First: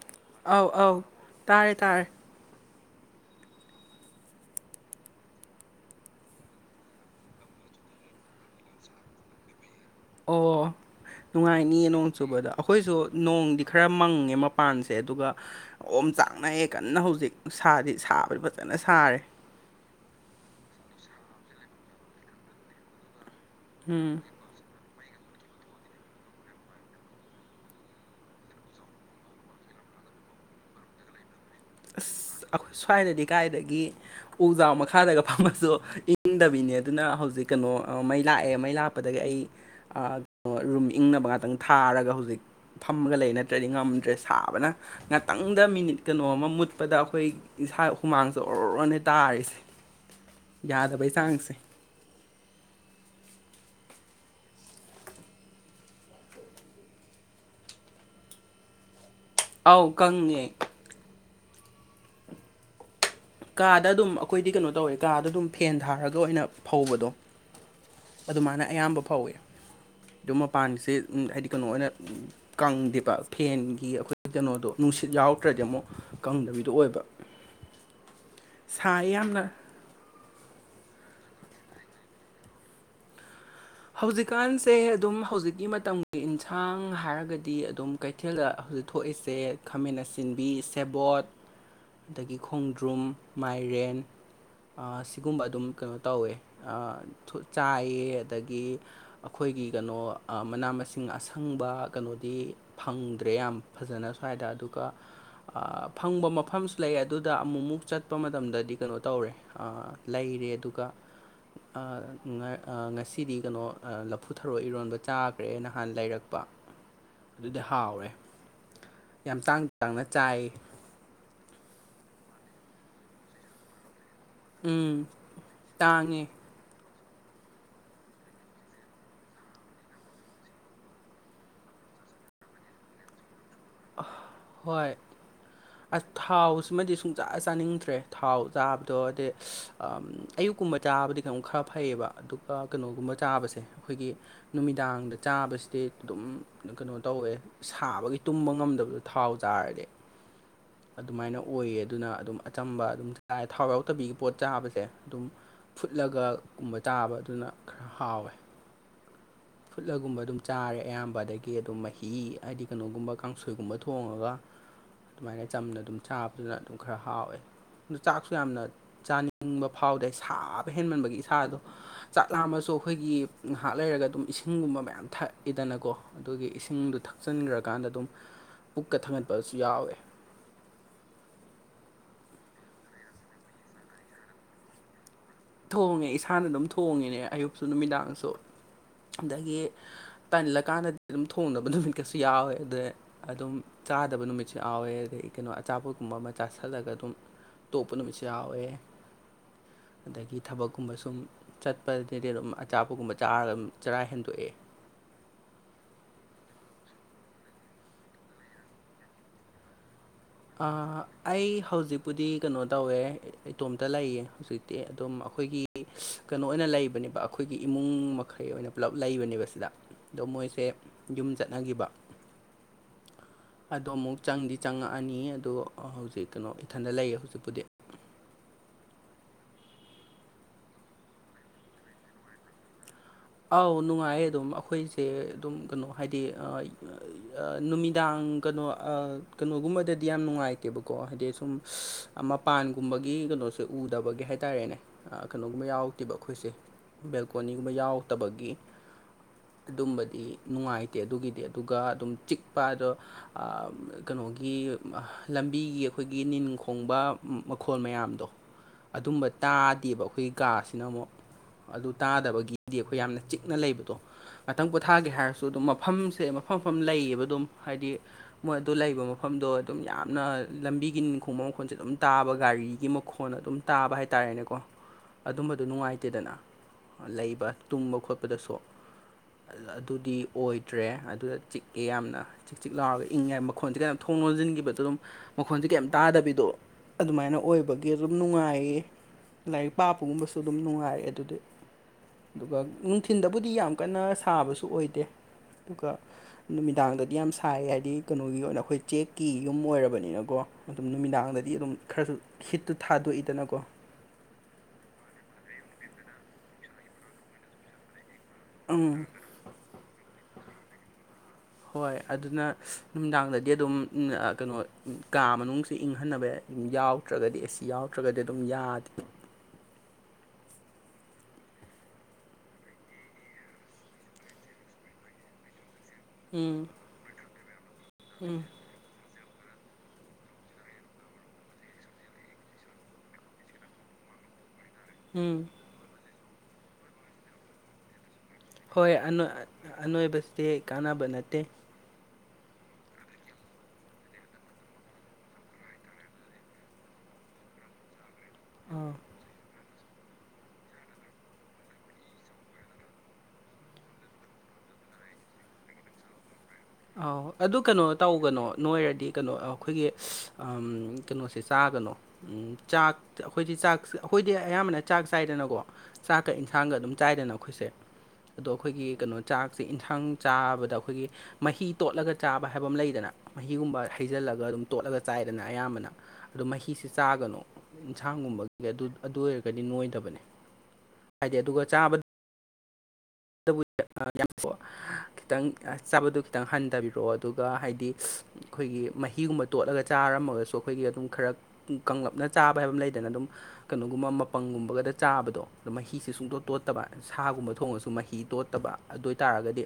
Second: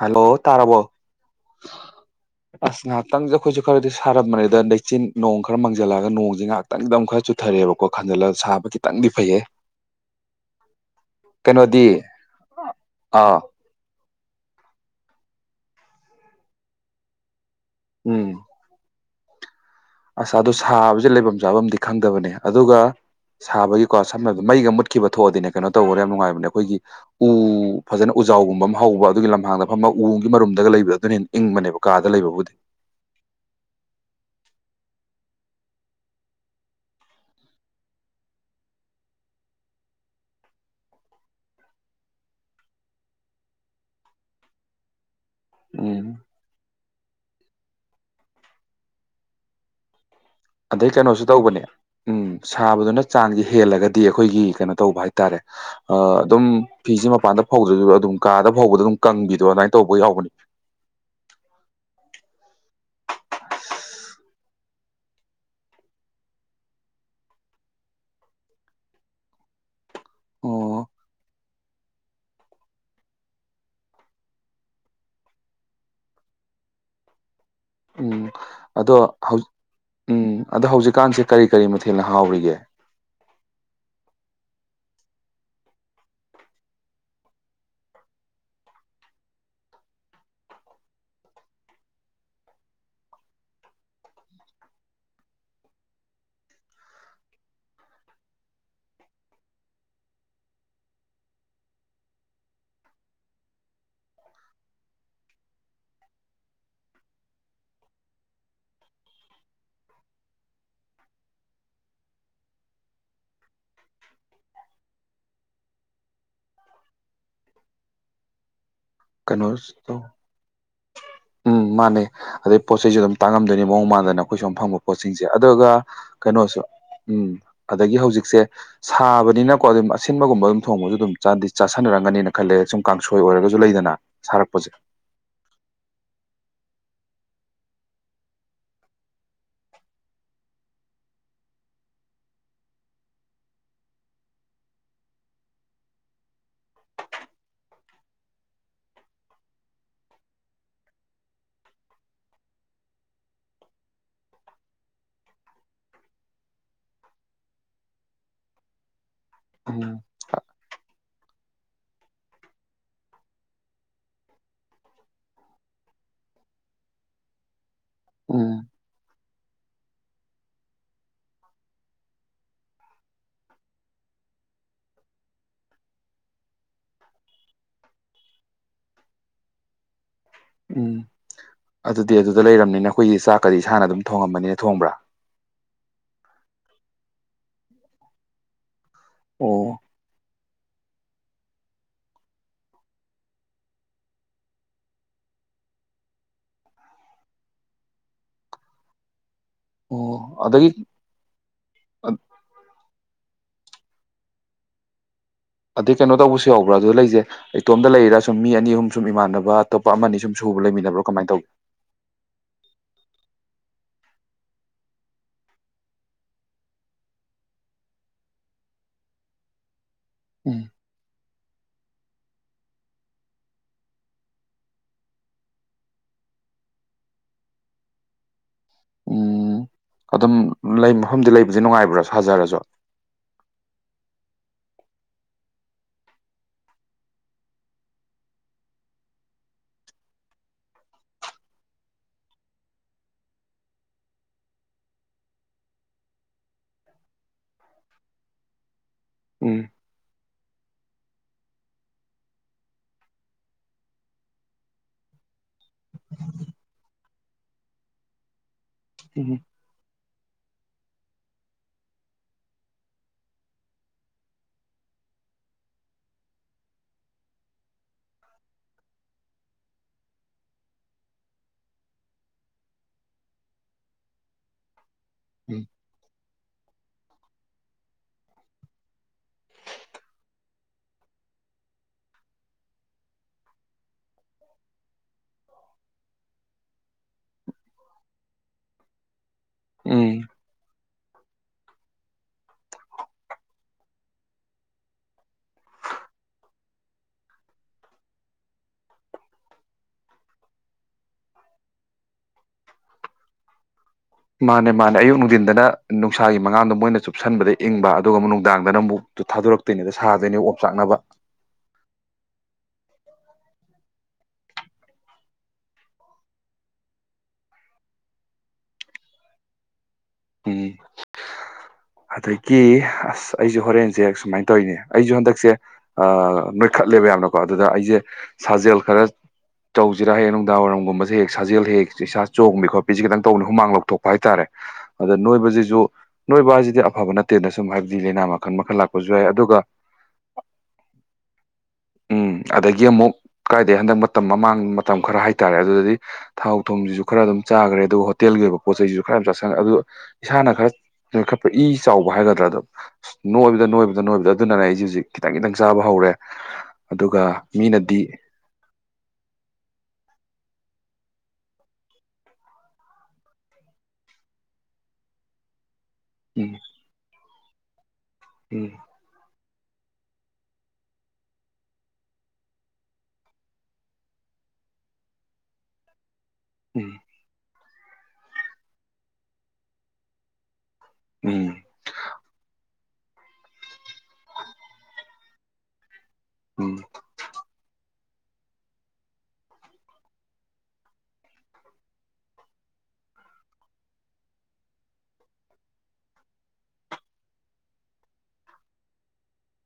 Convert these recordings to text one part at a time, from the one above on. hello ꯑꯧ ꯇꯥꯔꯥꯔꯕꯣ ꯑꯧ ꯇꯥꯔꯦ ꯇꯥꯔꯦ ꯑꯁ ꯉꯥꯏꯍꯥꯛꯇꯪꯁꯦ ꯑꯩꯈꯣꯏꯁꯨ ꯈꯔꯗꯤ ꯁꯥꯔꯝꯕꯅꯤꯗ ꯂꯩꯆꯤꯟꯣꯡ ꯈꯔ ꯃꯥꯡꯖꯜꯂꯒ ꯅꯣꯡꯁꯦ ꯉꯥꯏꯍꯥꯛꯇꯪꯗꯤ ꯑꯗꯨꯝ ꯈꯔ ꯆꯨꯊꯔꯦ ꯕꯀꯣ ꯈꯟꯖꯤꯜꯂꯒ ꯁꯥꯕ ꯈꯤꯇꯪꯗꯤ ꯐꯩꯌꯦ ꯑꯣ ꯀꯩꯅꯣꯗꯤ ꯅꯨꯡꯉꯥꯏꯅꯤꯌꯦ ꯅꯣꯡ ꯆꯨꯕꯗ ꯑꯩꯈꯣꯏꯁꯨ ꯑꯥ ꯅꯣꯡꯗꯤ ꯈꯔ ꯃꯪꯉꯦ ꯃꯄꯥꯟꯁꯦ ꯑꯗꯨꯒ ꯑꯝ ꯆꯥꯛꯅꯩꯑꯌꯦ ꯀꯟꯅ ꯍꯧꯖꯤꯛ ꯁꯥꯗꯤ ꯎꯝ ꯁꯥꯕꯗꯤ ꯐꯖꯅ ꯁꯥꯔꯦ ꯑꯁ ꯑꯗꯨꯗꯣ ꯁꯥꯕꯁꯦ ꯂꯩꯐꯝ ꯆꯥꯐꯝ ꯑ ꯈꯪꯗꯕꯅꯦ ꯑꯗꯨꯒ ꯁꯥꯕꯒꯤꯀꯣ ꯎꯝ ꯁꯝꯅꯗ ꯃꯩꯒ ꯃꯨꯠꯈꯤꯕꯗꯣ ꯊꯣꯛꯣꯛꯑꯗꯤꯅꯦ ꯀꯩꯅꯣ ꯇꯧꯕꯅ ꯌꯥꯝꯅ ꯅꯨꯡꯉꯥꯏꯕꯅꯦ ꯑꯩꯈꯣꯏꯒꯤ ꯎ ꯐꯖꯅ ꯎꯖꯥꯎꯒꯨꯝꯕ ꯑꯃ ꯍꯧꯕ ꯑꯗꯨꯒꯤ ꯂꯝꯍꯥꯡꯗ ꯐꯝꯕ ꯎ ꯒꯤ ꯃꯔꯨꯝꯗꯒ ꯂꯩꯕ ꯑꯗꯨꯅꯤꯅꯦ ꯑꯁ ꯑꯩꯈꯣꯏ ꯁ꯭ꯋꯥꯏꯗꯗꯤ ꯀꯥꯏꯗꯒꯤ ꯎꯖꯥ ꯃꯈꯥꯗꯒ ꯃꯐꯝꯝ ꯑꯃꯁꯁꯨ ꯏꯪꯗꯕꯤꯅꯦ ꯑꯗꯨꯅ ꯍꯧꯖꯤꯛ ꯀꯩꯅꯣ ꯃꯩ ꯂꯥꯛꯑꯦ ꯃꯩ ꯂꯥꯛꯄꯗꯒꯤ ꯑꯩ ꯔꯨꯝ ꯏꯪꯅꯕ ꯉꯥꯛꯇꯪ ꯊꯥꯔꯒ ꯍꯧꯖꯤꯛ ꯐꯝꯃꯒ ꯂꯩ ꯅꯠꯇ꯭ꯔꯗꯤ ꯉꯝꯗ꯭ꯔꯦ ꯁꯥꯕꯅ ꯈꯤꯇꯪꯗ ꯃꯤꯅꯤꯠ ꯎꯝ ꯀꯩꯅꯣ ꯑꯃ ꯃꯨꯠꯄꯗ ꯑꯩꯈꯣꯏ ꯏꯁꯥ ꯍꯨꯃꯥꯡꯁꯦ ꯑꯣꯔꯔꯅꯦ ꯇꯥꯔꯤꯁꯦ ꯑꯗꯩ ꯌꯥꯗꯕꯩ ꯀꯩꯅꯣꯁꯨ ꯆꯥꯡꯁꯦ ꯇꯧꯕꯅꯦ ꯎꯝ ꯁꯥꯕꯗꯨ ꯅ ꯍꯛ ꯆꯥꯡꯁꯦ ꯍꯦꯜꯂꯒꯗꯤ ꯑꯩꯈꯣꯏꯒꯤ ꯀꯩꯅꯣ ꯇꯧꯕ ꯍꯥꯏꯇꯥꯔꯦ ꯑꯗꯨꯝ ꯐꯤꯁꯦ ꯃꯄꯥꯟꯗ ꯐꯧꯗ꯭ꯔꯁꯨ ꯑꯗꯨꯝ ꯄꯨꯡꯀꯥꯗ ꯐꯥꯎꯕꯗ ꯑꯗꯨꯝ ꯀꯪꯕꯤꯗꯣ ꯑꯗꯨꯃꯥꯏꯅ ꯑꯧ ꯇꯧꯕ ꯌꯥꯎꯕꯅꯦ ꯀꯪꯉꯦ ꯀꯥꯗ ꯑꯗꯨꯝ ꯑꯩꯈꯣꯏꯗꯤ ꯀꯩꯅꯣ ꯇꯧꯋꯦ ꯀꯥꯗ ꯑꯗꯨꯝ ꯐꯦꯟ ꯊꯥꯔꯒ ꯑꯣꯏꯅ ꯐꯧꯕꯗꯣ ꯑꯗꯨꯃꯥꯏꯅ ꯑꯌꯥꯝꯕ ꯐꯧꯋꯦ ꯑꯗꯨ ꯑꯣ ꯃꯄꯥꯟꯁꯦ ꯍꯥꯏꯗꯤ ꯀꯩꯅꯣ ꯑꯣꯏꯅ ꯀꯪꯗꯦꯕ ꯐꯦꯟꯒꯤ ꯑꯩꯈꯣꯏ ꯀꯩꯅꯣꯗꯣ ꯅꯨꯡꯁꯤꯠ ꯌꯥꯎꯔꯗ꯭ꯔꯗꯤ ꯑꯃꯨꯛ ꯀꯪꯗꯕ ꯑꯣꯏꯕꯤꯗꯣ ꯑꯣꯏꯕ ꯎꯝ ꯑꯗꯣ ꯁꯥꯏ ꯌꯥꯝꯅ ꯍꯧꯖꯤꯛ ꯎꯝ ꯑꯗꯣ ꯍꯧꯖꯤꯛꯀꯥꯟꯁꯦ ꯀꯔꯤ ꯀꯔꯤ ꯃꯊꯦꯜꯅ ꯍꯥꯎꯔꯤꯒꯦ ꯍꯧꯖꯤꯛꯀꯥꯟꯁꯦ ꯑꯗꯨꯝ ꯍꯧꯖꯤꯛꯀꯤ ꯃꯇꯝꯒꯤ ꯑꯦꯟꯁꯥꯡ ꯍꯥꯏꯔꯒꯗꯤ ꯑꯗꯨꯝ ꯀꯩꯊꯦꯜꯗ ꯍꯧꯖꯤꯛ ꯊꯣꯛꯏꯁꯦ ꯈꯥꯃꯦꯟ ꯑꯁꯤꯟꯕꯤ ꯁꯦꯕꯣꯠ ꯑꯗꯒꯤ ꯈꯣꯡꯗ꯭ꯔꯨꯝ ꯃꯥꯏꯔꯦꯟ ꯁꯤꯒꯨꯝꯕ ꯑꯗꯨꯝ ꯀꯩꯅꯣ ꯇꯧꯋꯦ ꯆꯥꯏꯑ ꯑꯗꯒꯤ ꯑꯩꯈꯣꯏꯒꯤ ꯀꯩꯅꯣ ꯃꯅꯥ ꯃꯁꯤꯡ ꯑꯁꯪꯕ ꯀꯩꯅꯣꯗꯤ ꯐꯪꯗ꯭ꯔꯦ ꯌꯥꯝ ꯐꯖꯅ ꯁ꯭ꯋꯥꯏꯗ ꯑꯗꯨꯒ ꯐꯪꯕ ꯃꯐꯝꯁꯨ ꯂꯩ ꯑꯗꯨꯗ ꯑꯃꯨꯛꯃꯨꯛ ꯆꯠꯄ ꯃꯇꯝꯗꯗꯤ ꯀꯩꯅꯣ ꯇꯧꯔꯦ ꯂꯩ ꯄꯤꯔꯦ ꯑꯗꯨꯒ ꯁꯤꯗꯤ ꯀꯩꯅꯣ ꯂꯐꯨꯊꯔꯣ ꯏꯔꯣꯟꯕ ꯆꯥꯈ꯭ꯔꯦ ꯅꯍꯥꯟ ꯂꯩꯔꯛꯄ ꯑꯗꯨꯗꯤ ꯍꯥꯎꯔꯦ ꯌꯥꯝ ꯀꯩꯅꯣ ꯇꯥꯡ ꯇꯥꯡꯅ ꯆꯥꯏ ꯎꯝ ꯃꯥꯅꯦ ꯑꯗꯩ ꯄꯣꯠ ꯆꯩꯁꯨ ꯑꯗꯨꯝ ꯇꯥꯡꯉꯝꯗꯣꯏꯅꯤ ꯃꯑꯣꯡ ꯃꯥꯟꯗꯅ ꯑꯩꯈꯣꯏ ꯁꯣꯝ ꯐꯪꯕ ꯎꯝ ꯄꯣꯠꯁꯤꯡꯁꯦ ꯑꯗꯨꯒ ꯇꯥꯡꯉꯦ ꯀꯩꯅꯣꯁꯨ ꯎꯝ ꯑꯗꯒꯤ ꯍꯧꯖꯤꯛꯁꯦ ꯁꯥꯕꯅꯤꯅꯀꯣ ꯑꯗꯨꯝ ꯑꯁꯤꯟꯕꯒꯨꯝꯕ ꯑꯗꯨꯝ ꯊꯣꯡꯕꯁꯨ ꯑꯗꯨꯝ ꯆꯟꯅꯔ ꯑꯅꯤꯅ ꯈꯜꯂꯦ ꯁꯨꯝ ꯀꯥꯡꯁꯣꯏ ꯑꯣꯏꯔꯒꯁꯨ ꯂꯩꯗꯅ ꯁꯥꯔꯛꯄꯁꯦ ꯍꯣꯏ ꯑꯁ ꯊꯥꯎꯁꯤꯃꯗꯤ ꯁꯨꯡꯆꯥꯥ ꯆꯥꯅꯤꯡꯗ꯭ꯔꯦ ꯊꯥꯎ ꯆꯥꯕꯗꯣ ꯑꯗꯩ ꯑꯌꯨꯛꯀꯨꯝꯕ ꯆ ꯆꯥꯕꯗꯤ ꯀꯩꯅꯣꯝ ꯈꯔ ꯐꯩꯌꯦꯕ ꯑꯗꯨꯒ ꯀꯩꯅꯣꯒꯨꯝꯕ ꯆꯥꯕꯁꯦ ꯑꯩꯈꯣꯏꯒꯤ ꯅꯨꯃꯤꯗꯥꯡꯗ ꯆꯥꯕꯁꯤꯗꯤ ꯑꯗꯨꯝ ꯀꯩꯅꯣ ꯇꯧꯋꯦ ꯁꯥꯕꯒꯤ ꯇꯨꯝꯕ ꯉꯝꯗꯕꯗꯣ ꯊꯥꯎ ꯆꯥꯔꯗꯤ ꯑꯗꯨꯃꯥꯏꯅ ꯑꯣꯏꯌꯦ ꯑꯗꯨꯅ ꯑꯗꯨꯝ ꯑꯆꯝꯕ ꯑꯗꯨꯝ ꯆ ꯊꯥꯎ ꯌꯥꯎꯗꯕꯤꯒꯤ ꯄꯣꯠ ꯆꯥꯕꯁꯦ ꯑꯗꯨꯝ ꯐꯨꯠꯂꯒꯒꯨꯝꯕ ꯇꯥꯕ ꯑꯗꯨꯅ ꯈꯔ ꯍꯥꯎꯋꯦ ꯎꯝ ꯐꯨꯠꯂꯒꯨꯝꯕ ꯑꯗꯨꯝ ꯆꯥꯔꯦ ꯑꯌꯥꯝꯕ ꯑꯗꯒꯤ ꯑꯗꯨꯝ ꯃꯍꯤ ꯍꯥꯏꯗꯤ ꯀꯩꯅꯣꯒꯨꯝꯕ ꯀꯥꯡꯁꯣꯏꯒꯨꯝꯕ ꯊꯣꯡꯉꯒ ꯑꯗꯨꯃꯥꯏꯅ ꯆꯝꯅ ꯑꯗꯨꯝ ꯆꯥꯕꯗꯨꯅ ꯑꯗꯨꯝ ꯈꯔ ꯍꯥꯎꯋꯦ ꯑꯗꯨ ꯆꯥꯛꯁꯨ ꯌꯥꯝꯅ ꯎꯝ ꯆꯥꯅꯤꯡꯕ ꯐꯥꯎꯗꯦ ꯑꯩ ꯁꯥꯕ ꯍꯦꯟꯃꯟꯕꯒꯤ ꯏꯁꯥ ꯑꯗꯣ ꯆꯥꯛꯂꯥꯑꯝꯃꯁꯨ ꯑꯩꯈꯣꯏꯒꯤ ꯉꯥꯏꯍꯥꯛ ꯂꯩꯔꯒ ꯑꯗꯨꯝ ꯏꯁꯤꯡꯒꯨꯝꯕ ꯃꯌꯥꯝ ꯊꯛꯏꯗꯅꯀꯣ ꯑꯗꯨꯒꯤ ꯏꯁꯤꯡꯗꯨ ꯊꯛꯆꯟꯈ꯭ꯔꯒ ꯀꯥꯟꯗ ꯑꯗꯨꯝ ꯄꯨꯛꯀ ꯊꯥꯡꯒꯠꯄꯁꯨ ꯌꯥꯎꯋꯦ ꯎꯝ ꯑꯗꯨꯗꯤ ꯑꯗꯨꯗ ꯂꯩꯔꯕꯝꯅꯤꯅ ꯑꯩꯈꯣꯏꯒꯤ ꯆꯥꯛꯀꯗꯤ ꯏꯁꯥꯅ ꯑꯗꯨꯝ ꯊꯣꯡꯉꯝꯕꯅꯤꯅ ꯊꯣꯡꯕ꯭ꯔꯥ ꯊꯣꯡꯉꯦ ꯏꯁꯥꯅ ꯑꯗꯨꯝ ꯊꯣꯡꯉꯦꯅꯦ ꯑꯌꯨꯛꯁꯨ ꯅꯨꯃꯤꯗꯥꯡꯁꯨ ꯑꯗꯒꯤ ꯑꯣ ꯇꯥꯜꯂꯀꯥꯟꯗꯗꯤ ꯑꯗꯨꯝ ꯊꯣꯡꯅꯕ ꯅꯨꯃꯤꯠꯀꯁꯨ ꯌꯥꯎꯋꯦ ꯑꯗꯩ ꯑꯗꯨꯝ ꯆꯥꯗꯕ ꯅꯨꯃꯤꯠꯁꯨ ꯌꯥꯎꯋꯦ ꯑꯗꯩ ꯀꯩꯅꯣ ꯑꯆꯥꯄꯣꯠꯀꯨꯝꯕ ꯑꯃ ꯆꯁꯤꯜꯂꯒ ꯑꯗꯨꯝ ꯇꯣꯛꯞꯄ ꯅꯨꯃꯤꯠꯁꯨ ꯌꯥꯎꯋꯦ ꯑꯗꯒꯤ ꯊꯕꯛꯀꯨꯝꯕ ꯁꯨꯝ ꯆꯠꯄꯗꯗꯤ ꯑꯗꯨꯝ ꯑꯆꯥꯕꯄꯒꯨꯝꯕ ꯆꯔꯥ ꯍꯦꯟꯗꯣꯛꯑꯦ ꯑꯗꯩ ꯀꯩꯅꯣ ꯇꯧꯕꯁꯨ ꯌꯥꯎꯕ꯭ꯔꯥ ꯑꯗꯨ ꯂꯩꯖꯦ ꯑꯩ ꯏꯇꯣꯝꯗ ꯂꯩꯔꯥ ꯁꯨꯝ ꯃꯤ ꯑꯅꯤ ꯑꯍꯨꯝ ꯁꯨꯝ ꯏꯃꯥꯟꯅꯕ ꯑꯇꯣꯞꯄ ꯑꯃ ꯑꯅꯤ ꯁꯨꯝ ꯁꯨꯕ ꯂꯩꯃꯤꯟꯅꯕ꯭ꯔꯣ ꯀꯃꯥꯏꯅ ꯑꯩ ꯇꯧꯒꯦ ꯍꯧꯖꯤꯛꯄꯨꯗꯤ ꯀꯩꯅꯣ ꯇꯧꯋꯦ ꯏꯇꯣꯝ ꯗ ꯂꯩꯌꯦ ꯍꯧꯖꯤꯛꯇꯤ ꯑꯗꯨꯝ ꯑꯩꯈꯣꯏꯒꯤ ꯀꯩꯅꯣ ꯑꯣꯏꯅ ꯂꯩꯕꯅꯦꯕ ꯑꯩꯈꯣꯏꯒꯤ ꯏꯃꯨꯡ ꯃꯈꯩ ꯑꯣꯏꯅ ꯄꯨꯂꯞ ꯂꯩꯕꯅꯦꯕ ꯁꯤꯗ ꯑꯗꯣ ꯎꯝ ꯃꯣꯏꯁꯦ ꯌꯨꯝ ꯆꯠꯅꯈꯤꯕ ꯑꯗꯣ ꯑꯃꯨꯛ ꯆꯪꯗꯤ ꯆꯪꯉꯛ ꯑꯅꯤ ꯑꯗꯣ ꯍꯧꯖꯤꯛ ꯀꯩꯅꯣ ꯏꯊꯟꯗ ꯂꯩꯌꯦ ꯍꯧꯖꯤꯛꯄꯨꯗꯤ ꯎꯝ ꯑꯗꯨꯝ ꯂꯩ ꯃꯐꯝꯗꯤ ꯂꯩꯕꯁ ꯅꯨꯡꯉꯥꯏꯕ꯭ꯔꯥ ꯁꯥꯖꯔꯁꯨ ꯑꯧ ꯅꯨꯡꯉꯥꯏꯌꯦ ꯑꯗꯨꯝ ꯑꯩꯈꯣꯏꯁꯦ ꯑꯗꯨꯝ ꯀꯩꯅꯣ ꯍꯥꯏꯗꯤ ꯅꯨꯃꯤꯗꯥꯡ ꯀꯩꯅꯣ ꯀꯩꯅꯣꯒꯨꯝꯕꯗꯗꯤ ꯌꯥꯝ ꯅꯨꯡꯉꯥꯏꯇꯦꯕꯀꯣ ꯍꯥꯏꯗꯤ ꯁꯨꯝ ꯃꯄꯥꯟꯒꯨꯝꯕꯒꯤ ꯁꯤ ꯀꯩꯅꯣꯁꯦ ꯎꯗꯕꯒꯤ ꯍꯥꯏꯇꯥꯔꯦꯅꯦ ꯀꯩꯅꯣꯒꯨꯝꯕ ꯌꯥꯎꯗꯦꯕ ꯑꯩꯈꯣꯏꯁꯦ ꯕꯦꯜꯀꯣꯅꯤꯒꯨꯝꯕ ꯌꯥꯎꯦ ꯇꯕꯒꯤ ꯎꯝ ꯑꯗꯨꯝꯕꯗꯤ ꯅꯨꯡꯉꯥꯏꯇꯦ ꯑꯗꯨꯒꯤꯗꯤ ꯑꯗꯨꯒ ꯑꯗꯨꯝ ꯆꯤꯛꯄ ꯑꯗꯣ ꯀꯩꯅꯣ [unintelligible] ꯄꯤꯒꯤ ꯑꯩꯈꯣꯏꯒꯤ ꯅꯤꯟ ꯈꯣꯡꯕ ꯃꯈꯣꯜ ꯃꯌꯥꯝꯗꯣ ꯑꯗꯨꯝꯕ ꯎꯝ ꯇꯥꯗꯦꯕ ꯑꯩꯈꯣꯏꯒꯤ ꯀꯥꯁꯤꯅ ꯑꯃꯨꯛ ꯑꯗꯨ ꯇꯥꯗꯕꯒꯤ ꯗꯤ ꯑꯩꯈꯣꯏ ꯌꯥꯝꯅ ꯆꯤꯛꯅ ꯂꯩꯕꯗꯣ ꯉꯥꯛꯇꯪ ꯄꯣꯊꯥꯒꯦ ꯍꯥꯏꯔꯁꯨ ꯑꯗꯨꯝ ꯃꯐꯝꯁꯦ ꯃꯐꯝ ꯃꯐꯝ ꯂꯩꯌꯦꯕ ꯑꯗꯨꯝ ꯍꯥꯏꯗꯤ ꯃꯣꯏ ꯑꯗꯨ ꯂꯩꯕ ꯃꯐꯝꯗꯣ ꯑꯗꯨꯝ ꯌꯥꯝꯅ ꯂꯝꯕꯤꯒꯤ ꯅꯤꯡꯈꯣꯡ ꯃꯈꯣꯟꯁꯦ ꯑꯗꯨꯝ ꯇꯥꯕ ꯒꯥꯔꯤ ꯔꯤꯒꯤ ꯃꯈꯣꯟ ꯑꯗꯨꯝ ꯇꯥꯕ ꯍꯥꯏꯇꯥꯔꯦꯅꯦꯀꯣ ꯎꯝ ꯑꯗꯨꯝꯕꯗꯨꯣ ꯅꯨꯡꯉꯥꯏꯇꯦꯗꯅ ꯂꯩꯕ ꯇꯨꯝꯕ ꯈꯣꯠꯄꯗꯁꯨ ꯑꯗꯨꯗꯤ ꯑꯣꯏꯗ꯭ꯔꯦ ꯑꯗꯨꯗ ꯆꯤꯛꯑꯦ ꯌꯥꯝꯅ ꯆꯤꯛ ꯆꯤꯛ ꯂꯥꯎꯔꯒ ꯏꯪꯉꯦ ꯃꯈꯣꯟꯁꯦ ꯀꯩꯅꯣꯝ ꯊꯣꯡ ꯂꯣꯟꯁꯤꯟꯈꯤꯕꯗꯣ ꯑꯗꯨꯝ ꯃꯈꯣꯟꯁꯦ ꯀꯩ ꯇꯥꯗꯕꯤꯗꯣ ꯑꯗꯨꯃꯥꯏꯅ ꯑꯣꯏꯕꯒꯤ ꯑꯗꯨꯝ ꯅꯨꯡꯉꯥꯏꯌꯦ ꯂꯥꯏꯔꯤꯛ ꯎꯝ ꯄꯥꯄꯒꯨꯝꯕꯁꯨ ꯑꯗꯨꯝ ꯅꯨꯡꯉꯥꯏꯔꯦ ꯑꯗꯨꯗꯤ ꯑꯗꯨꯒ ꯅꯨꯡꯊꯤꯟꯗꯕꯨꯗꯤ ꯌꯥꯝ ꯀꯟꯅ ꯁꯥꯕꯁꯨ ꯑꯣꯏꯗꯦ ꯑꯗꯨꯒ ꯅꯨꯃꯤꯗꯥꯡꯗꯗꯤ ꯌꯥꯝ ꯁꯥꯏ ꯍꯥꯏꯗꯤ ꯀꯩꯅꯣꯒꯤ ꯑꯣꯏꯅ ꯑꯩꯈꯣꯏ ꯆꯦꯛꯀꯤ ꯌꯨꯝ ꯑꯣꯏꯔꯕꯅꯤꯅꯀꯣ ꯑꯗꯨꯝ ꯅꯨꯃꯤꯗꯥꯡꯗꯗꯤ ꯑꯗꯨꯝ ꯈꯔꯁꯨ ꯍꯤꯠꯇꯨ ꯊꯥꯗꯣꯛꯏꯗꯅꯀꯣ ꯃꯥꯅꯦ ꯃꯥꯅꯦ ꯑꯌꯨꯛ ꯅꯨꯡꯊꯤꯟꯗꯅ ꯅꯨꯡꯁꯥꯒꯤ ꯃꯉꯥꯗꯣ ꯃꯣꯏꯅ ꯆꯨꯞꯁꯟꯕꯗ ꯏꯪꯕ ꯑꯗꯨꯒ ꯑꯃꯨꯛ ꯅꯨꯡꯗꯥꯡꯗꯅ ꯎꯝ ꯑꯃꯨꯛꯇꯨ ꯊꯥꯗꯣꯔꯛꯇꯣꯏꯅꯤꯗ ꯁꯥꯗꯣꯏꯅꯦ ꯑꯣꯞ ꯆꯥꯛꯅꯕ ꯍꯣꯏ ꯑꯗꯨꯅ ꯅꯨꯡꯗꯥꯡꯗꯗꯤ ꯑꯗꯨꯝ ꯀꯩꯅꯣ ꯀꯥ ꯃꯅꯨꯡꯁꯤꯦ ꯏꯪꯍꯟꯅꯕ ꯌꯥꯏ ꯌꯥꯎꯗ꯭ꯔꯒꯗꯤ ꯑꯦꯁꯤ ꯌꯥꯎꯗ꯭ꯔꯒꯗꯤ ꯑꯗꯨꯝ ꯌꯥꯗꯦ ꯎꯝ ꯑꯗꯒꯤ ꯑꯁ ꯑꯩꯁꯨ ꯍꯣꯔꯦꯟꯁꯦ ꯁꯨꯃꯥꯏꯅ ꯇꯧꯋꯔꯤꯅꯦ ꯑꯩꯁꯨ ꯍꯟꯗꯛꯁꯦ ꯑ ꯎꯝ ꯅꯣꯏꯈꯠꯂꯦꯕ ꯌꯥꯝꯅꯀꯣ ꯑꯗꯨꯗ ꯑꯩꯁꯦ ꯎꯝ ꯁꯥꯖꯦꯜ ꯈꯔ ꯇꯧꯁꯤꯔꯥ ꯍꯦꯛ ꯅꯨꯡꯗꯥꯡꯏꯝꯒꯨꯝꯕꯁꯦ ꯍꯦꯛ ꯁꯥꯖꯦꯜ ꯍꯦꯛ ꯏꯁꯥ ꯆꯣꯡꯕꯤ ꯈꯣꯠꯄꯤꯁꯤ ꯈꯤꯇꯪ ꯇꯧꯅꯤ ꯍꯨꯃꯥꯡ ꯂꯧꯊꯣꯛꯄ ꯍꯥꯏꯇꯥꯔꯦ ꯑꯗ ꯎꯝ ꯅꯣꯏꯕꯁꯤꯁꯨ ꯅꯣꯏꯕ ꯍꯥꯏꯁꯤꯗꯤ ꯑꯐꯕ ꯅꯠꯇꯦꯅ ꯁꯨꯝ ꯍꯥꯏꯕꯗꯤ ꯂꯥꯏꯅꯥ ꯃꯈꯜ ꯃꯈꯜ ꯍꯣꯏ ꯂꯥꯛꯄꯁꯨ ꯌꯥꯏ ꯑꯗꯨꯒ ꯑꯅꯣꯏꯕꯕꯁꯤꯦ ꯀꯥꯟꯅꯕ ꯅꯠꯇꯦ ꯎꯝ ꯑꯗꯒꯤ ꯑꯃꯨꯛ ꯀꯥꯏꯗꯩ ꯍꯟꯗꯛ ꯃꯇꯝ ꯃꯃꯥꯡ ꯃꯇꯝ ꯈꯔ ꯍꯥꯏꯇꯥꯔꯦ ꯑꯗꯨꯗꯗꯤ ꯊꯥꯎ ꯊꯨꯝꯁꯤꯁꯨ ꯈꯔ ꯑꯗꯨꯝ ꯆꯥꯈ꯭ꯔꯦ ꯑꯗꯨꯒ ꯇꯦꯜꯒꯤ ꯑꯣꯏꯕ ꯄꯣꯠ ꯑꯥ ꯆꯩꯁꯤꯁꯨ ꯈꯔ ꯌꯥꯝ ꯆꯥ ꯁꯪꯉ ꯑꯗꯨ ꯏꯁꯥꯅ ꯈꯔ ꯅꯣꯏ ꯈꯠꯄ ꯏ ꯆꯥꯎꯕ ꯍꯥꯏꯒꯗ꯭ꯔꯥ ꯑ ꯅꯣꯏꯕꯗ ꯅꯣꯏꯕꯗ ꯅꯣꯏꯕꯗ ꯑꯗꯨꯅꯅꯦ ꯑꯩꯁ ꯍꯧꯖꯤꯛ ꯈꯤꯇꯪ ꯈꯤꯇꯪ ꯆꯥꯕ ꯍꯧꯔꯦ ꯄꯨꯔꯦ ꯑ ꯑꯗꯨ ꯀꯩꯅꯣ ꯇꯧꯒꯅꯣ ꯅꯣꯏꯔꯗꯤ ꯀꯩꯅꯣ ꯑꯩꯈꯣꯏꯒꯤ ꯀꯩꯅꯣꯁꯦ ꯆꯥꯒꯅꯣ ꯆꯥꯛ ꯑꯩꯈꯣꯏꯗꯤ ꯆꯥꯛ ꯑꯩꯈꯣꯏꯗꯤ ꯑꯌꯥꯝꯕꯅ ꯆꯥꯛ ꯆꯥꯏꯗꯅ ꯆꯥꯛ ꯎꯝ ꯌꯦꯥꯡꯝ ꯆꯥꯏꯗꯅ ꯑꯩ ꯑ ꯎꯝ ꯑꯩꯣꯏꯒꯤꯩꯅꯣ ꯆꯥꯛꯁꯦ ꯏꯟꯊꯥꯡ ꯆꯥꯕꯗ ꯑꯩꯈꯣꯏꯒꯤ ꯃꯍꯤ ꯇꯣꯠꯂꯒ ꯆꯥꯕ ꯍꯥꯏꯕ ꯑꯃ ꯂꯩꯗꯅ ꯃꯍꯤꯒꯨꯝꯕ ꯍꯩꯖꯤꯜꯂꯒ ꯑꯗꯨꯝ ꯇꯣꯠꯂꯒ ꯆꯥꯏꯗꯅ ꯑꯌꯥꯝꯕꯅ ꯑꯗꯨꯗꯣ ꯃꯍꯤꯁ ꯎꯝ ꯆꯥꯒꯅꯨ ꯏꯟꯁꯥꯡꯒꯨꯝꯕꯒꯤ ꯑꯗꯨ ꯑꯣꯏꯔꯒꯗꯤ ꯅꯣꯏꯗꯕꯅꯦ ꯍꯥꯏꯗꯤꯦ ꯎꯝ ꯑꯗꯨꯒ ꯆꯥ ꯕꯨ ꯌꯥꯝ ꯈꯤꯇꯪ ꯆꯥꯕꯗꯨ ꯈꯤꯇꯪ ꯎꯝ ꯍꯟꯊꯕꯤꯔꯛꯑꯣ ꯑꯗꯨꯒ ꯍꯥꯏꯗꯤ ꯑꯩꯈꯣꯏꯒꯤ ꯃꯍꯤꯒꯨꯝꯕ ꯇꯣꯠꯂꯒ ꯆꯥꯔꯝꯃꯒꯁꯨ ꯑꯩꯈꯣꯏꯒꯤ ꯑꯗꯨꯝ ꯈꯔ ꯀꯪꯂꯞꯅ ꯆꯥꯕ ꯍꯥꯏꯕ ꯑꯃ ꯂꯩꯗꯅ ꯑꯗꯨꯝ ꯀꯩꯅꯣꯒꯨꯝꯕ ꯃꯄꯪꯒꯨꯝꯕꯒꯗ ꯆꯥꯕꯗꯣ ꯑ ꯃꯍꯤꯁꯦ ꯁꯨꯡꯇꯣ ꯇꯣꯠꯇꯕ ꯁꯥꯒꯨꯝꯕ ꯊꯣꯡꯉꯁꯨ ꯁꯨ ꯃꯍꯤ ꯇꯣꯠꯇꯕ ꯑꯗꯨ ꯑꯣꯏꯇꯥꯔꯒꯗꯤ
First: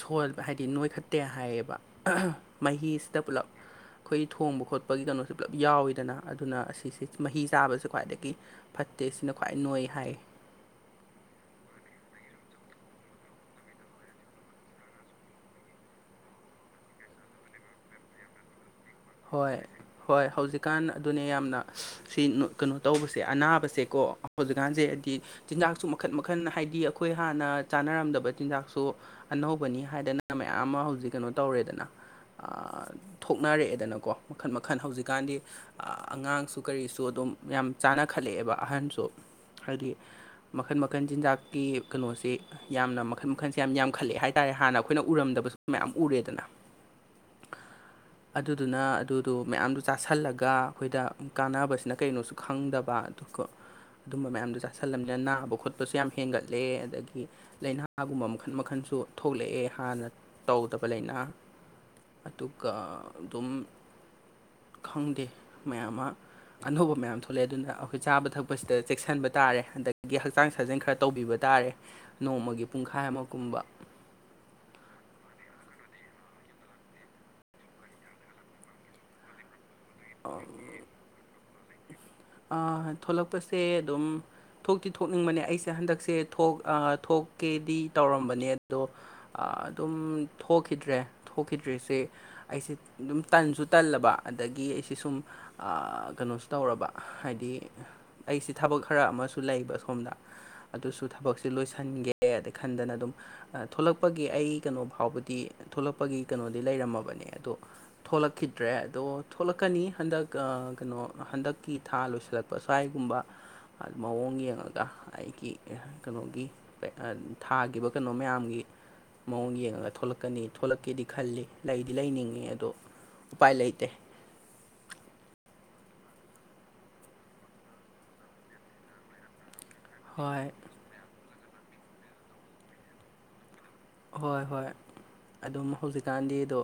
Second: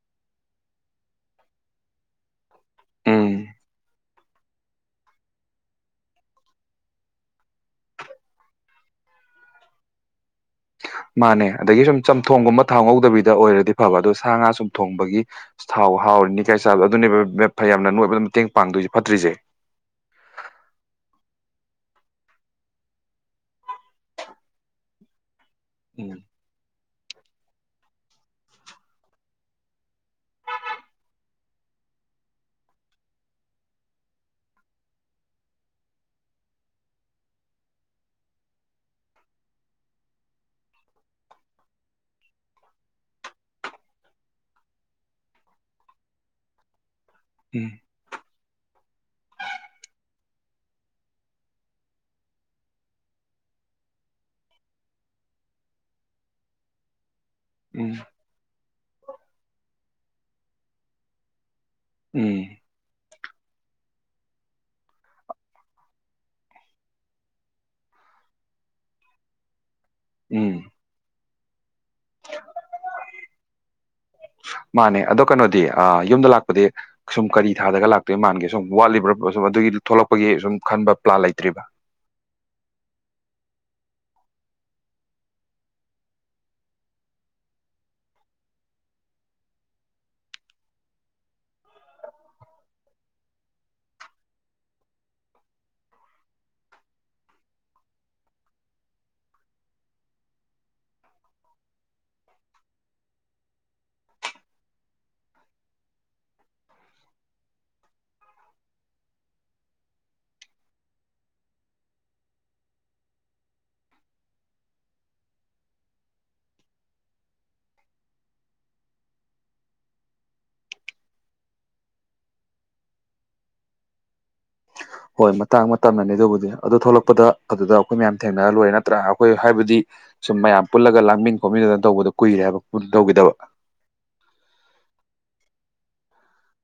ꯁꯕ ꯍꯥꯏꯕꯗꯤ ꯅꯣꯏꯈꯠꯇꯦ ꯍꯥꯏꯌꯦꯕ ꯃꯍꯤꯁꯤꯗ ꯎꯝ ꯄꯨꯂꯞ ꯑꯩꯈꯣꯏ ꯊꯣꯡꯕ ꯈꯣꯠꯄꯒꯤ ꯀꯩꯅꯣꯁꯦ ꯄꯨꯂꯞ ꯌꯥꯎꯋꯤꯗꯅ ꯑꯗꯨ ꯑꯗꯨꯅ ꯑꯁꯤꯁ ꯃꯍꯤ ꯆꯥꯕꯕꯁꯤ ꯈ꯭ꯋꯥꯏꯗꯒꯤ ꯐꯠꯇꯦ ꯁꯤꯅ ꯈ꯭ꯋꯥꯏ ꯅꯣꯏ ꯍꯥꯏ ꯃꯥꯅꯦ ꯑꯗꯒꯤ ꯁꯨꯝ ꯆꯝꯊꯣꯡꯒꯨꯝꯕ ꯊꯥꯎꯍꯧꯗꯕꯤꯗ ꯑꯣꯏꯔꯗꯤ ꯐꯕ ꯑꯗꯣ ꯁꯥ ꯉꯥ ꯁꯨꯝ ꯊꯣꯡꯕꯒꯤ ꯥꯎ ꯍꯥꯎꯔ ꯅꯤꯀꯥꯏ ꯆꯥꯕ ꯑꯗꯨꯅꯦꯕ ꯐ ꯌꯥꯝꯅ ꯅꯣꯏꯕꯗ ꯃꯇꯦꯡ ꯄꯥꯡꯗꯣꯏꯁ ꯍꯣꯏ ꯍꯣꯏ ꯍꯧꯖꯤꯛꯀꯥꯟ ꯑꯗꯨꯅꯦ ꯌꯥꯝꯅ ꯁꯤ ꯀꯩꯅꯣ ꯇꯧꯕꯁꯦ ꯑꯅꯥꯕꯁꯦꯀꯣ ꯍꯧꯖꯤꯛꯀꯥꯟꯁꯦ ꯍꯥꯏꯗꯤ ꯆꯤꯟꯖꯥꯛꯁꯨ ꯃꯈꯟ ꯎꯝ ꯃꯈꯜ ꯍꯥꯏꯗꯤ ꯑꯩꯈꯣꯏ ꯍꯥꯟꯅ ꯆꯥꯅꯔꯝꯗꯕ ꯆꯤꯟꯖꯥꯛꯁꯨ ꯑꯅꯧꯕꯅꯤ ꯍꯥꯏꯗꯅ ꯃꯌꯥꯝ ꯑꯃ ꯍꯧꯖꯤꯛ ꯀꯩꯅꯣ ꯇꯧꯔꯦꯗꯅ ꯊꯣꯛꯅꯔꯛꯑꯦꯗꯅꯀ ꯀꯣ ꯃꯈꯟ ꯃꯈꯜ ꯍꯧꯖꯤꯛꯀꯥꯟꯗꯤ ꯑꯉꯥꯡꯁꯨ ꯀꯔꯤꯁꯨ ꯑꯗꯨꯝ ꯌꯥꯝ ꯆꯥꯅꯈꯠꯂꯛꯑꯦꯕ ꯑꯍꯟꯁꯨ ꯍꯥꯏꯗꯤ ꯃꯈꯟ ꯃꯈꯜ ꯆꯤꯟꯖꯥꯛꯀꯤ ꯀꯩꯅꯣꯁꯤ ꯌꯥꯝꯅ ꯃꯈꯜ ꯃꯈꯟꯁꯦ ꯌꯥꯝ ꯌꯥꯝꯈꯠꯂꯑꯦ ꯍꯥꯏꯇꯥꯔꯦ ꯍꯥꯟꯅ ꯑꯩꯈꯣꯏꯅ ꯎꯔꯝꯗ ꯃꯌꯥꯝ ꯎꯔꯦꯗꯅ ꯎꯝ ꯅ ꯑꯗꯨꯗꯣ ꯃꯌꯥꯝꯗꯨ ꯆꯥꯥꯁꯜꯂꯒ ꯑꯩꯈꯣꯏꯗ ꯀꯥꯟꯅꯕꯁꯤꯅ ꯀꯩꯅꯣꯁꯨ ꯈꯪꯗꯕ ꯑꯗꯨꯒ ꯑꯗꯨꯝꯕ ꯃꯌꯥꯝꯗꯣ ꯆꯥꯥꯁꯜꯂꯝꯅꯤꯅ ꯅꯥꯕ ꯈꯣꯠꯄꯁꯨ ꯌꯥꯝ ꯍꯦꯟꯒꯠꯂꯦ ꯑꯗꯒꯤ ꯎꯝ ꯂꯩꯥꯏꯅꯥꯒꯨꯝꯕ ꯃꯈꯜ ꯃꯈꯜꯁꯨ ꯊꯣꯛꯂꯛꯑꯦ ꯍꯥꯟꯅ ꯇꯧꯗꯕ ꯂꯩꯥꯏꯅꯥ ꯎꯝ ꯑꯗꯨꯒ ꯑꯗꯨꯝ ꯈꯪꯗꯦ ꯃꯌꯥꯝ ꯑꯃ ꯑꯅꯧꯕ ꯃꯌꯥꯝ ꯊꯣꯛꯂꯛꯑꯦ ꯑꯗꯨꯅ ꯑꯩꯈꯣꯏ ꯆꯥꯕ ꯊꯛꯄꯁꯤꯗ ꯆꯦꯛꯁꯤꯟꯕ ꯇꯥꯔꯦ ꯍꯟꯗꯛ ꯑꯗꯒꯤ ꯍꯛꯆꯥꯡ ꯎꯝ ꯁꯥꯖꯦꯜ ꯈꯔ ꯇꯧꯕꯤꯕ ꯇꯥꯔꯦ ꯅꯣꯡꯃꯒꯤ ꯄꯨꯡꯈꯥꯏ ꯑꯃ ꯀꯨꯝꯕ ꯃꯥꯅꯦ ꯑꯗꯣ ꯀꯩꯅꯣꯗꯤ ꯌꯨꯝꯗ ꯂꯥꯛꯄꯗꯤ ꯁꯨꯝ ꯀꯔꯤ ꯊꯥꯗꯒ ꯂꯥꯛꯇꯣꯏ ꯃꯥꯟꯒꯦ ꯁꯨꯝ ꯋꯥꯠꯂꯤꯕ꯭ꯔꯥ ꯁꯨꯝ ꯑꯗꯨꯒꯤ ꯊꯣꯛꯂꯛꯄꯒꯤ ꯁꯨꯝ ꯈꯟꯕ ꯄ꯭ꯂꯥꯟ ꯂꯩꯇ꯭ꯔꯤꯕ ꯑ ꯊꯣꯛꯂꯛꯄꯁꯦ ꯑꯗꯨꯝ ꯊꯣꯛꯇꯤ ꯊꯣꯛꯅꯤꯡꯕꯅꯦ ꯑꯩꯁꯦ ꯍꯟꯗꯛꯁꯦ ꯊꯣꯛ ꯊꯣꯛꯀꯦꯗꯤ ꯇꯧꯔꯝꯕꯅꯦ ꯑꯗꯣ ꯑꯗꯨꯝ ꯊꯣꯛꯈꯤꯗ꯭ꯔꯦ ꯊꯣꯛꯈꯤꯗ꯭ꯔꯤꯁꯦ ꯑꯩꯁꯦ ꯑꯗꯨꯝ ꯇꯟꯁꯨ ꯇꯜꯂꯕ ꯑꯗꯒꯤ ꯑꯩꯁꯦ ꯁꯤ ꯁꯨꯝ ꯀꯩꯅꯣꯁꯨ ꯇꯧꯔꯕ ꯍꯥꯏꯗꯤ ꯑꯩꯁꯤ ꯊꯕꯛ ꯈꯔ ꯑꯃꯁꯨ ꯂꯩꯕ ꯁꯨꯝ ꯑꯗꯨꯁꯨ ꯊꯕꯛꯁꯦ ꯂꯣꯏꯁꯤꯟꯒꯦ ꯑꯗꯩ ꯈꯟꯗꯅ ꯑꯗꯨꯝ ꯊꯣꯛꯂꯛꯄꯒꯤ ꯑꯩ ꯀꯩꯅꯣ ꯐꯥꯎꯕꯗꯤ ꯊꯣꯛꯂꯛꯄꯒꯤ ꯀꯩꯅꯣꯗꯤ ꯂꯩꯔꯝꯃꯕꯅꯦ ꯑꯗꯣ ꯊꯣꯛꯂꯛꯈꯤꯗ꯭ꯔꯦ ꯑꯗꯣ ꯀꯛꯀꯅꯤ ꯍꯟꯗꯛ ꯀꯩꯅꯣ ꯍꯟꯗꯛꯀꯤ ꯊꯥ ꯂꯣꯏꯁꯤꯜꯂꯛꯄ ꯁ꯭ꯋꯥꯏꯒꯨꯝꯕ ꯃꯑꯣꯡ ꯌꯦꯡꯉꯒ ꯑꯩꯒꯤ ꯀꯩꯅꯣꯒꯤ ꯊꯥꯈꯤꯕ ꯀꯩꯅꯣ ꯃꯌꯥꯝꯒꯤ ꯃꯑꯣꯡ ꯌꯦꯡꯉꯒ ꯊꯂꯛꯀꯅꯤ ꯊꯣꯛꯂꯛꯀꯦꯗꯤ ꯈꯜꯂꯤ ꯂꯩꯗꯤ ꯂꯩꯅꯤꯡꯉꯤ ꯑꯗꯣ ꯎꯄꯥꯏ ꯂꯩꯇꯦ ꯍꯣꯏ ꯃꯇꯥꯡ ꯃꯇꯝꯅꯅꯤ ꯑꯗꯨꯕꯨꯗꯤ ꯑꯗꯨ ꯊꯣꯛꯂꯛꯄꯗ ꯑꯗꯨꯗ ꯑꯩꯈꯣꯏ ꯃꯌꯥꯝ ꯊꯦꯡꯅꯔ ꯂꯣꯏꯔꯦ ꯅꯠꯇ꯭ꯔꯥ ꯑꯩꯈꯣꯏ ꯍꯥꯏꯕꯗꯤ ꯁꯨꯝ ꯍꯣꯏ ꯃꯌꯥꯝ ꯄꯨꯜꯂꯒ ꯂꯥꯡꯃꯤꯟ ꯈꯣꯝꯃꯤꯟꯗꯅ ꯇꯧꯕꯗꯣ ꯀꯨꯏꯔꯦ ꯍꯥꯏꯕ ꯇꯧꯈꯤꯗꯕ ꯍꯣꯏ ꯍꯣꯏ ꯑꯗꯨꯝ ꯍꯧꯖꯤꯛꯀꯥꯟꯗꯤꯗꯣ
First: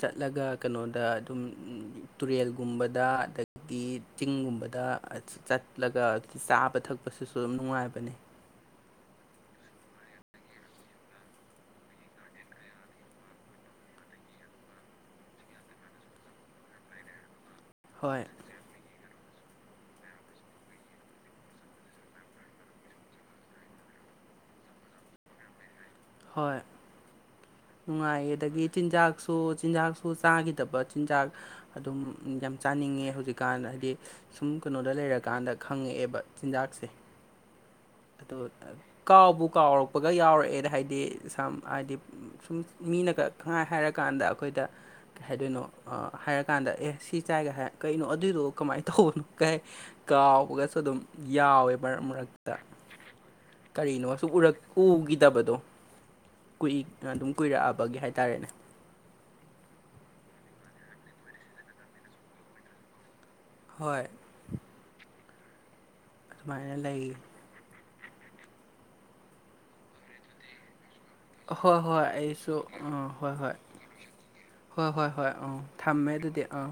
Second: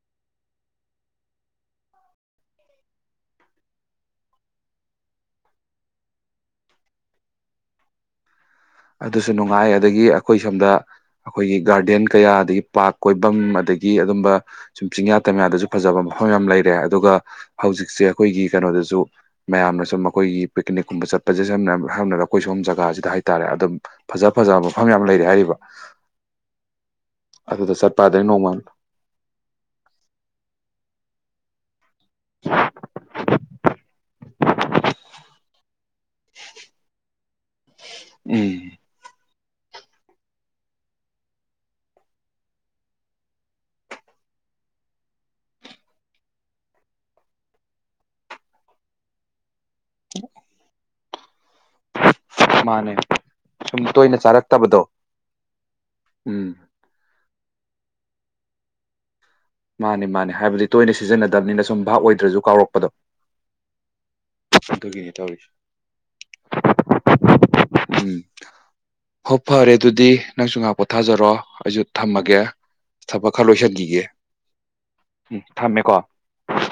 ꯆꯠꯂꯒ ꯀꯩꯅꯣꯗ ꯑꯗꯨꯝ ꯇꯨꯔꯦꯜꯒꯨꯝꯕꯗ ꯑꯗꯒꯤ ꯆꯤꯡꯒꯨꯝꯕꯗ ꯑꯗ ꯆꯠꯂꯒ ꯆꯥꯕ ꯊꯛꯄꯁꯤꯁꯨ ꯑꯗꯨꯝ ꯅꯨꯡꯉꯥꯏꯕꯅꯤ ꯑꯗꯨꯁꯨ ꯅꯨꯡꯉꯥꯏ ꯑꯗꯒꯤ ꯑꯩꯈꯣꯏ ꯁꯣꯝꯗ ꯑꯩꯈꯣꯏꯒꯤ ꯒꯥꯔꯗꯦꯟ ꯀꯌꯥ ꯑꯗꯒꯤ ꯄꯥ꯭ꯔꯛ ꯀꯣꯏꯐꯝ ꯑꯗꯒꯤ ꯑꯗꯒꯤ ꯑꯗꯨꯝꯕ ꯁꯨꯝ ꯆꯤꯡꯌꯥ ꯇꯝꯌꯥꯗꯁꯨ ꯐꯖꯕ ꯃꯐꯝ ꯌꯥꯝ ꯂꯩꯔꯦ ꯑꯗꯨꯒ ꯍꯧꯖꯤꯛꯁꯦ ꯍꯣꯏ ꯑꯩꯈꯣꯏꯒꯤ ꯀꯩꯅꯣꯗꯁꯨ ꯃꯌꯥꯝꯅ ꯁꯨꯝ ꯑꯩꯈꯣꯏꯒꯤ ꯄꯤꯛꯅꯤꯛꯀꯨꯝꯕ ꯆꯠꯄꯁꯦ ꯁꯝꯅꯝꯅꯔ ꯑꯩꯈꯣꯏ ꯁꯣꯝ ꯖꯒꯥꯁꯤꯗ ꯍꯥꯏꯇꯥꯥꯔꯦ ꯑꯗꯨꯝ ꯐꯖ ꯐꯖꯕ ꯃꯐꯝ ꯌꯥꯝ ꯂꯩꯔꯦ ꯍꯥꯏꯔꯤꯕ ꯍꯣꯏ ꯑꯗꯨꯗ ꯆꯠꯄ ꯑꯗꯩ ꯅꯨꯡꯉꯥꯏꯌꯦ ꯅꯣꯡꯃ ꯑꯗꯒꯤ ꯆꯤꯟꯖꯥꯛꯁꯨ ꯆꯤꯟꯖꯥꯛꯁꯨ ꯆꯥꯈꯤꯗꯕ ꯆꯤꯟꯖꯥꯛ ꯑꯗꯨꯝ ꯌꯥꯝ ꯆꯥꯅꯤꯡꯉꯦ ꯍꯧꯖꯤꯛꯀꯥꯟꯗ ꯍꯥꯏꯗꯤ ꯁꯨꯝ ꯀꯩꯅꯣꯗ ꯂꯩꯔꯀꯥꯟꯗ ꯈꯪꯉꯛꯑꯦꯕ ꯆꯤꯟꯖꯥꯛꯁꯦ ꯎꯝ ꯑ ꯀꯥꯎꯕꯨ ꯀꯥꯎꯔꯛꯄꯒ ꯌꯥꯎꯔꯛꯑꯦꯅ ꯍꯥꯏꯗꯤ ꯍꯥꯏꯗꯤ ꯁꯝ ꯍꯥꯏꯗꯤ ꯁꯨꯝ ꯃꯤꯅ ꯀꯛꯥꯏ ꯍꯥꯏꯔꯀꯥꯟꯗ ꯑꯩꯈꯣꯏꯗ ꯀꯩ ꯍꯥꯏꯗꯣꯏꯅꯣ ꯍꯥꯏꯔꯀꯥꯟꯗ ꯑꯦ ꯁꯤ ꯆꯥꯏꯒ ꯍꯥꯏ ꯀꯩꯅꯣ ꯑꯗꯨꯏꯗꯣ ꯀꯃꯥꯏꯅ ꯇꯧꯕꯅꯣ ꯀꯩ ꯀꯥꯎꯕꯒꯁꯨ ꯑꯗꯨꯝ ꯌꯥꯎꯋꯦ ꯃꯔꯛ ꯃꯔꯛꯇ ꯃꯥꯅꯦ ꯁꯨꯝ ꯇꯣꯏꯅ ꯀꯔꯤꯅꯣꯁꯨ ꯆꯥꯔꯛꯇꯕꯗꯣ ꯎꯈꯤꯗꯕꯗꯣ ꯎꯝ ꯀꯨꯏꯏ ꯑꯗꯨꯝ ꯀꯨꯏꯔꯛꯑꯕꯒꯤ ꯍꯥꯏ ꯇꯔꯦꯅꯦ ꯃꯥꯅꯦ ꯃꯥꯅꯦ ꯍꯥꯏꯕꯗꯤ ꯇꯣꯏꯅ ꯁꯤꯖꯤꯟꯅꯗꯕꯅꯤꯅ ꯁꯨꯝ ꯚꯥꯞ ꯑꯣꯏꯗ꯭ꯔꯁꯨ ꯀꯥꯎꯔꯛꯄꯗꯣ ꯍꯣꯏ ꯒꯤꯅꯤ ꯇꯁ ꯑꯗꯨꯃꯥꯏꯅ ꯂꯩ ꯎꯝ ꯍꯣ ꯐꯔꯦ ꯑꯗꯨꯗꯤ ꯅꯪꯁꯨ ꯉꯥꯛꯄ ꯊꯥꯖꯔꯣ ꯍꯣꯏ ꯑꯩꯁꯨ ꯍꯣꯏ ꯊꯝꯃꯒꯦ ꯑꯩꯁꯨ ꯑꯥ ꯊꯕꯛ ꯍꯣꯏ ꯈꯔ ꯍꯣꯏ ꯂꯣꯏꯁꯤꯟꯕꯤꯒꯦ ꯍꯣꯏ ꯍꯣꯏ ꯍꯣꯏ ꯑꯥ ꯊꯝꯃꯦ ꯑꯗꯨꯗꯤ ꯑꯥ